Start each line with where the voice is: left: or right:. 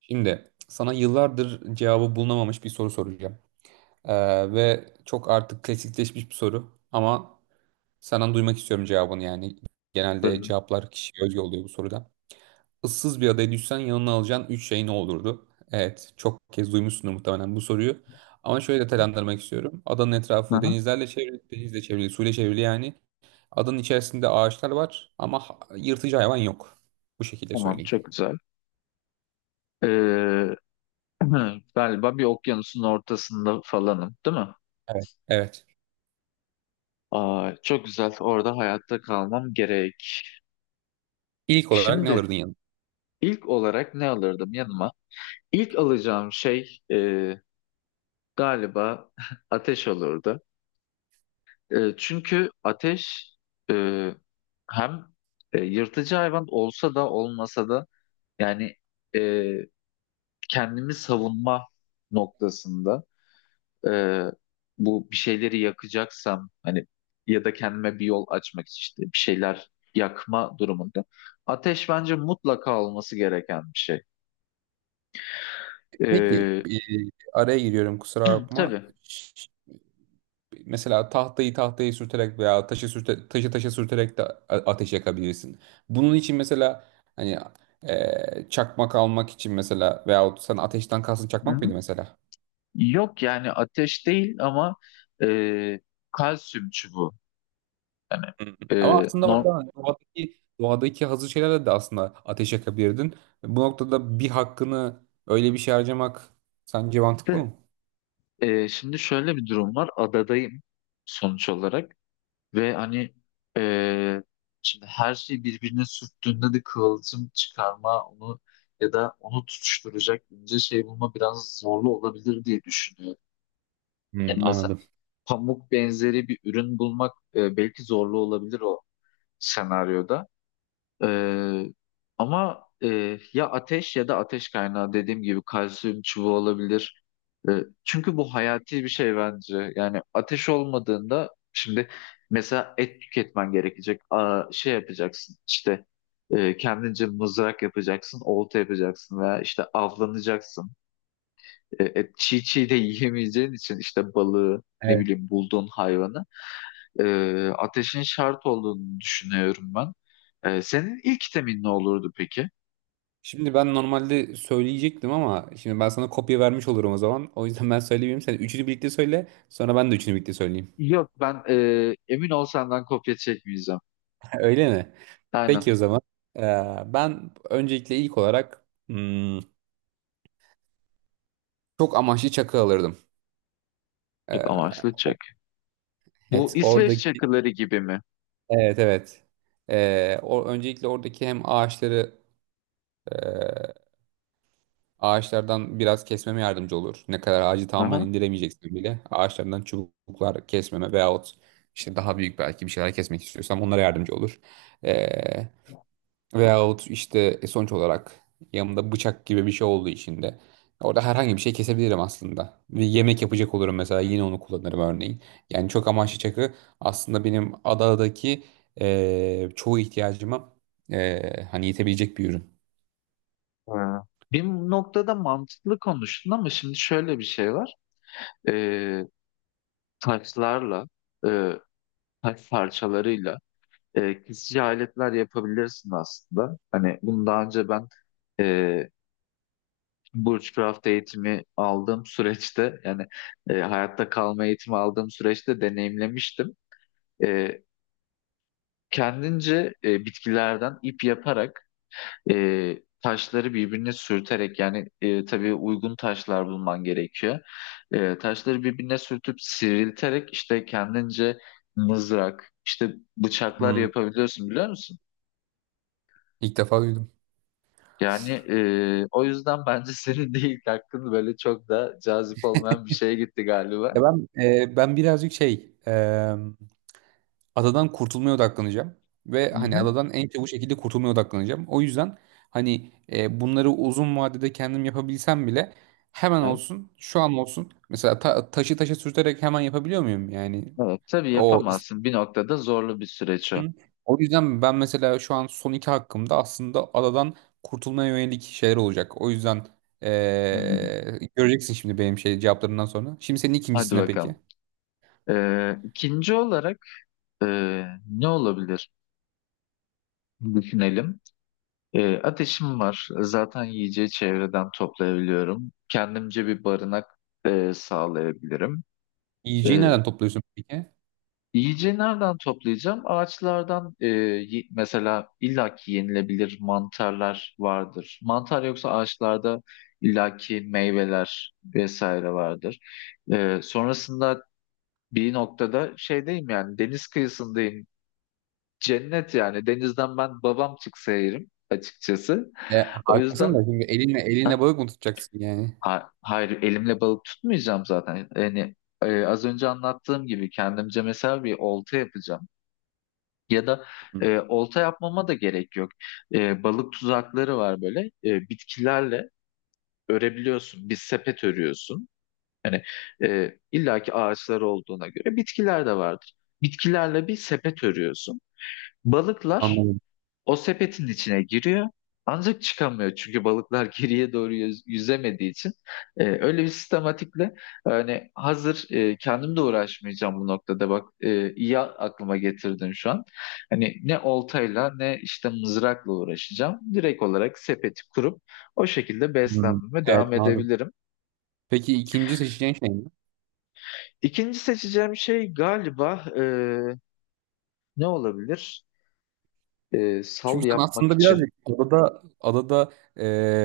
right: Şimdi sana yıllardır cevabı bulunamamış bir soru soracağım. Ve çok artık klasikleşmiş bir soru ama senden duymak istiyorum cevabını yani. Genelde
left: Bölüm.
right: cevaplar kişiye özgü oluyor bu soruda. Issız bir adaya düşsen yanına alacağın 3 şey ne olurdu? Evet, çok kez duymuşsundur muhtemelen bu soruyu. Ama şöyle detaylandırmak istiyorum. Adanın
left: Hı
right: etrafı
left: hı.
right: denizlerle çevrili, denizle çevrili, suyla çevrili yani. Adanın içerisinde ağaçlar var ama yırtıcı hayvan yok. Bu şekilde
left: Tamam,
right: söyleyeyim.
left: çok güzel. Ee, galiba bir okyanusun ortasında falanım, değil mi?
right: Evet. Evet.
left: Aa, çok güzel, orada hayatta kalmam gerek.
right: İlk olarak ne
left: Şimdi
right: alırdın yanına?
left: ilk olarak ne alırdım yanıma? İlk alacağım şey galiba ateş olurdu. Çünkü ateş e, hem yırtıcı hayvan olsa da olmasa da yani e, kendimi savunma noktasında. e, Bu, bir şeyleri yakacaksam hani ya da kendime bir yol açmak için işte bir şeyler yakma durumunda ateş bence mutlaka olması gereken bir şey.
right: Peki,
left: E,
right: araya giriyorum, kusura bakma.
left: tabii.
right: Mesela tahtayı sürterek veya taşı taşa sürterek de ateş yakabilirsin. Bunun için mesela hani çakmak almak için mesela, veyahut sen ateşten kalsın,
left: Hı?
right: çakmak
left: hı.
right: mıydı mesela?
left: Yok, yani ateş değil ama e, kalsiyum çubuğu. Hani
right: Hı hı.
left: e,
right: Ama aslında
left: normalde
right: orada hani doğadaki hazır şeylerle de aslında ateş yakabilirdin. Bu noktada bir hakkını öyle bir şey harcamak sence mantıklı mı?
left: şimdi şöyle bir durum var. Adadayım sonuç olarak. Ve hani eee, şimdi her şey birbirine sürttüğünde de kıvılcım çıkarma onu ya da onu tutuşturacak ince şey bulma biraz zorlu olabilir diye düşünüyorum.
right: Hı,
left: Yani mesela
right: anladım.
left: pamuk benzeri bir ürün bulmak belki zorlu olabilir o senaryoda. Ee, Ama ya ateş ya da ateş kaynağı dediğim gibi kalsiyum çubuğu olabilir. Ee, Çünkü bu hayati bir şey bence. Yani ateş olmadığında şimdi mesela et tüketmen gerekecek. Aa, şey yapacaksın, işte kendince mızrak yapacaksın, olta yapacaksın veya işte avlanacaksın. Et çiğ çiğ de yiyemeyeceğin için işte balığı, ne bileyim, bulduğun hayvanı e, ateşin şart olduğunu düşünüyorum ben. Senin ilk temin ne olurdu peki?
right: Şimdi ben normalde söyleyecektim ama şimdi ben sana kopya vermiş olurum o zaman. O yüzden ben söyleyeyim. Sen üçünü birlikte söyle. Sonra ben de üçünü birlikte söyleyeyim.
left: Yok, ben emin ol, senden kopya çekmeyeceğim.
right: Öyle mi?
left: Aynen.
right: Peki o zaman. Ee, Ben öncelikle ilk olarak çok amaçlı çakı alırdım. Ee,
left: Çek amaçlı çek.
right: o-
left: Bu
right: evet
left: İsveç
right: oradaki,
left: çakıları gibi mi?
right: evet evet. Öncelikle oradaki hem ağaçları ee, Ağaçlardan biraz kesmeme yardımcı olur. Ne kadar ağacı
left: Hı
right: tamamen
left: hı.
right: indiremeyeceksin bile ağaçlardan çubuklar kesmeme veyahut işte daha büyük belki bir şeyler kesmek istiyorsam onlara yardımcı olur. Ee, veyahut işte, sonuç olarak yanımda bıçak gibi bir şey olduğu için de orada herhangi bir şey kesebilirim aslında. Ve yemek yapacak olurum mesela, yine onu kullanırım örneğin. Yani çok amaçlı çakı aslında benim adadaki çoğu ihtiyacıma hani yetebilecek bir ürün.
left: Ha. Bir noktada mantıklı konuştun ama şimdi şöyle bir şey var. E, Taşlarla, e, taş parçalarıyla kesici aletler yapabilirsin aslında. Hani bunu daha önce ben e, Bushcraft eğitimi aldığım süreçte, yani hayatta kalma eğitimi aldığım süreçte deneyimlemiştim. E, Kendince bitkilerden ip yaparak taşları birbirine sürterek, yani tabii uygun taşlar bulman gerekiyor. Taşları birbirine sürtüp sivrilterek işte kendince mızrak, işte bıçaklar
right: Hmm.
left: yapabiliyorsun, biliyor musun?
right: İlk defa duydum.
left: Yani o yüzden bence senin de ilk hakkın böyle çok da cazip olmayan bir şeye gitti galiba.
right: Ya ben birazcık şey, adadan kurtulmaya odaklanacağım ve
left: Hı
right: hani
left: hı.
right: adadan en çabuk şekilde kurtulmaya odaklanacağım. O yüzden hani, bunları uzun vadede kendim yapabilsem bile hemen
left: Evet,
right: olsun, şu an olsun. Mesela taşı taşa sürterek hemen yapabiliyor muyum? Yani
left: evet. Tabii
right: o
left: yapamazsın. Bir noktada zorlu bir süreç o.
right: istediğim- o yüzden ben mesela şu an son iki hakkımda aslında adadan kurtulmaya yönelik şeyler olacak. O yüzden
left: Hmm,
right: göreceksin şimdi benim şey cevaplarından sonra. Şimdi senin
left: hadi
right: ikincisine peki.
left: bakalım. İkinci olarak e, ne olabilir? Düşünelim. Ateşim var. Zaten yiyeceği çevreden toplayabiliyorum. Kendimce bir barınak sağlayabilirim.
right: Yiyeceği
left: Ee,
right: nereden topluyorsun peki?
left: Yiyeceği nereden toplayacağım? Ağaçlardan mesela illaki yenilebilir mantarlar vardır. Mantar yoksa ağaçlarda illaki meyveler vesaire vardır. Sonrasında bir noktada şeydeyim, yani deniz kıyısındayım. Cennet yani, denizden ben babam çıksa yerim açıkçası.
right: E,
left: O
right: haklısın da
left: yüzden
right: şimdi elinle
left: hah,
right: elinle balık mı tutacaksın yani?
left: hayır, elimle balık tutmayacağım zaten. Yani az önce anlattığım gibi kendimce mesela bir olta yapacağım. Ya da
right: Hı.
left: olta yapmama da gerek yok. Balık tuzakları var böyle. Bitkilerle örebiliyorsun. Bir sepet örüyorsun. Hani illaki ağaçlar olduğuna göre bitkiler de vardır. Bitkilerle bir sepet örüyorsun. Balıklar
right: Anladım.
left: o sepetin içine giriyor, ancak çıkamıyor. Çünkü balıklar geriye doğru yüzemediği için. Öyle bir sistematikle, hani hazır, kendim de uğraşmayacağım bu noktada, bak, iyi aklıma getirdin şu an. Hani ne oltayla ne işte mızrakla uğraşacağım. Direkt olarak sepeti kurup o şekilde
right: Hmm.
left: beslenmeme
right: Evet,
left: devam
right: anladım.
left: edebilirim.
right: Peki ikinci seçeceğin şey ne?
left: İkinci seçeceğim şey galiba ne olabilir? Sal
right: Çünkü sen
left: yapmak
right: aslında
left: için.
right: birazcık adada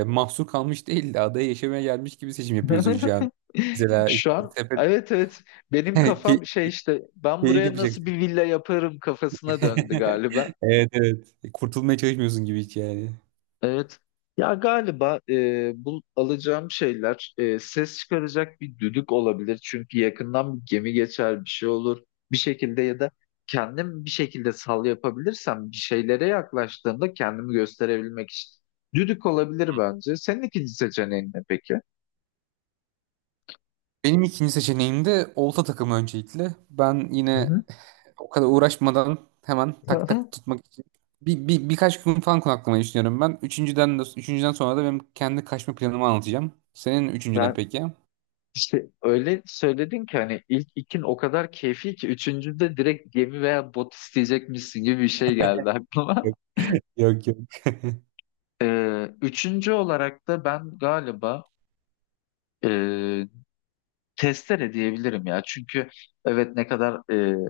right: mahsur kalmış değil de adaya yaşamaya gelmiş gibi seçim yapıyorsun şu an. Mesela işte
left: Şu an
right: sepet,
left: evet, evet, benim
right: key-
left: kafam şey işte, ben
right: keyif
left: buraya nasıl
right: yapacaksın.
left: bir villa yaparım kafasına döndü galiba.
right: Evet, evet. Kurtulmaya çalışmıyorsun gibi hiç yani.
left: Evet. Ya galiba bu alacağım şeyler, ses çıkaracak bir düdük olabilir. Çünkü yakından bir gemi geçer, bir şey olur. Bir şekilde ya da kendim bir şekilde sal yapabilirsem bir şeylere yaklaştığımda kendimi gösterebilmek için. Düdük olabilir bence. Senin ikinci seçeneğin ne peki?
right: Benim ikinci seçeneğim de olta takımı öncelikle. Ben
left: Hı
right: yine
left: hı.
right: o kadar uğraşmadan hemen tak tak tutmak için birkaç gün falan konaklamayı düşünüyorum ben. Üçüncüden sonra da benim kendi kaçma planumu anlatacağım. Senin üçüncü ne
left: Yani
right: peki?
left: İşte öyle söyledin ki, hani ilk ikin o kadar keyfi ki üçüncüde direkt gemi veya bot isteyecekmişsin gibi bir şey geldi aklıma.
right: Yok, yok, yok.
left: Üçüncü olarak da ben galiba e, testere diyebilirim ya. Çünkü evet, ne kadar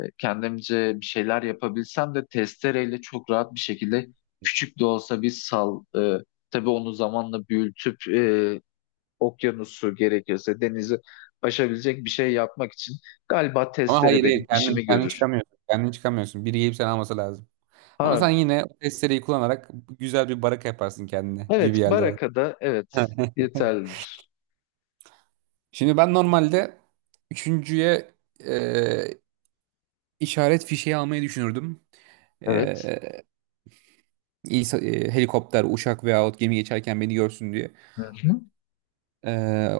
left: kendimce bir şeyler yapabilsem de testereyle çok rahat bir şekilde küçük de olsa bir sal. Tabii onu zamanla büyütüp okyanusu, gerekirse denizi aşabilecek bir şey yapmak için galiba
right: Ama
left: testere
right: hayır,
left: benim
right: hayır, kendin,
left: işimi
right: kendin
left: görür.
right: çıkamıyorsun. Kendin çıkamıyorsun. Biri gelip seni alması lazım. Ama
left: Ha,
right: sen yine o testereyi kullanarak güzel bir baraka yaparsın kendine gibi
left: evet,
right: geldi bana.
left: Baraka'da evet, yeterlidir.
right: Şimdi ben normalde üçüncüye İşaret fişeği almayı düşünürdüm.
left: Evet.
right: Ee, Helikopter, uçak veyahut gemi geçerken beni görsün diye.
left: Hı hı.
right: Ee,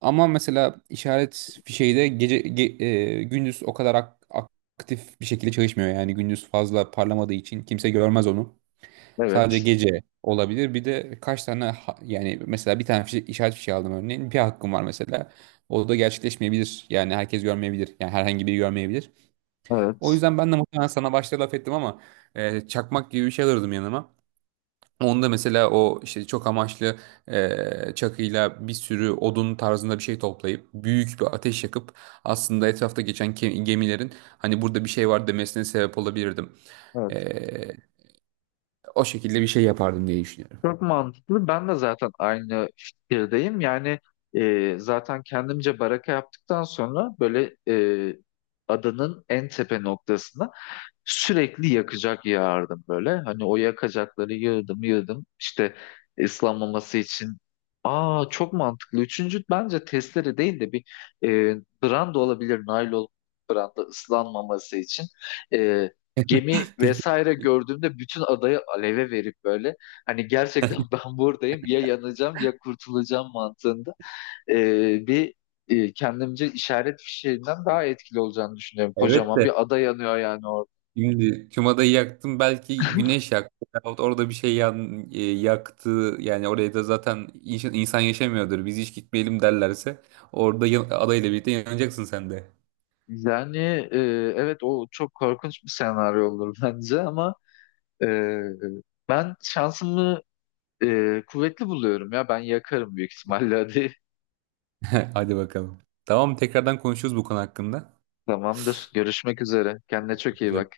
right: Ama mesela işaret fişeği de gündüz o kadar aktif bir şekilde çalışmıyor. Yani gündüz fazla parlamadığı için kimse görmez onu. Sadece
left: Evet.
right: gece olabilir. Bir de kaç tane yani mesela bir tane işaret fişeği aldım örneğin. Bir hakkım var mesela. O da gerçekleşmeyebilir. Yani herkes görmeyebilir. Yani herhangi biri görmeyebilir. O
left: Evet.
right: yüzden ben de muhtemelen sana başta laf ettim ama çakmak gibi bir şey alırdım yanıma. Onda mesela o işte çok amaçlı çakıyla bir sürü odun tarzında bir şey toplayıp büyük bir ateş yakıp aslında etrafta geçen gemilerin hani burada bir şey var demesine sebep olabilirdim.
left: Evet.
right: E, o şekilde bir şey yapardım diye düşünüyorum.
left: Çok mantıklı. Ben de zaten aynı fikirdeyim. Yani zaten kendimce baraka yaptıktan sonra böyle e, adanın en tepe noktasına sürekli yakacak yağardım böyle. Hani o yakacakları yığdım yığdım. İşte ıslanmaması için. Aa, çok mantıklı. Üçüncü bence testere değil de bir e, branda olabilir. Naylon branda, ıslanmaması için. E, Gemi
right: Peki.
left: vesaire gördüğümde bütün adayı aleve verip böyle hani gerçekten ben buradayım, ya yanacağım ya kurtulacağım mantığında e, bir kendimce işaret fişeğinden daha etkili olacağını düşünüyorum.
right: Evet
left: Kocaman
right: de,
left: bir ada yanıyor yani.
right: şimdi Cuma'da yaktım, belki güneş yaktı. Yahut orada bir şey yaktı. Yani oraya da zaten insan yaşamıyordur. Biz hiç gitmeyelim derlerse orada adayla birlikte yanacaksın sen de.
left: Yani e, evet, o çok korkunç bir senaryo olur bence, ama e, ben şansımı kuvvetli buluyorum ya, ben yakarım büyük ihtimalle. Hadi,
right: Hadi bakalım. Tamam, tekrardan konuşuruz bu konu hakkında.
left: tamamdır, görüşmek üzere, kendine çok iyi
right: Güzel.
left: bak.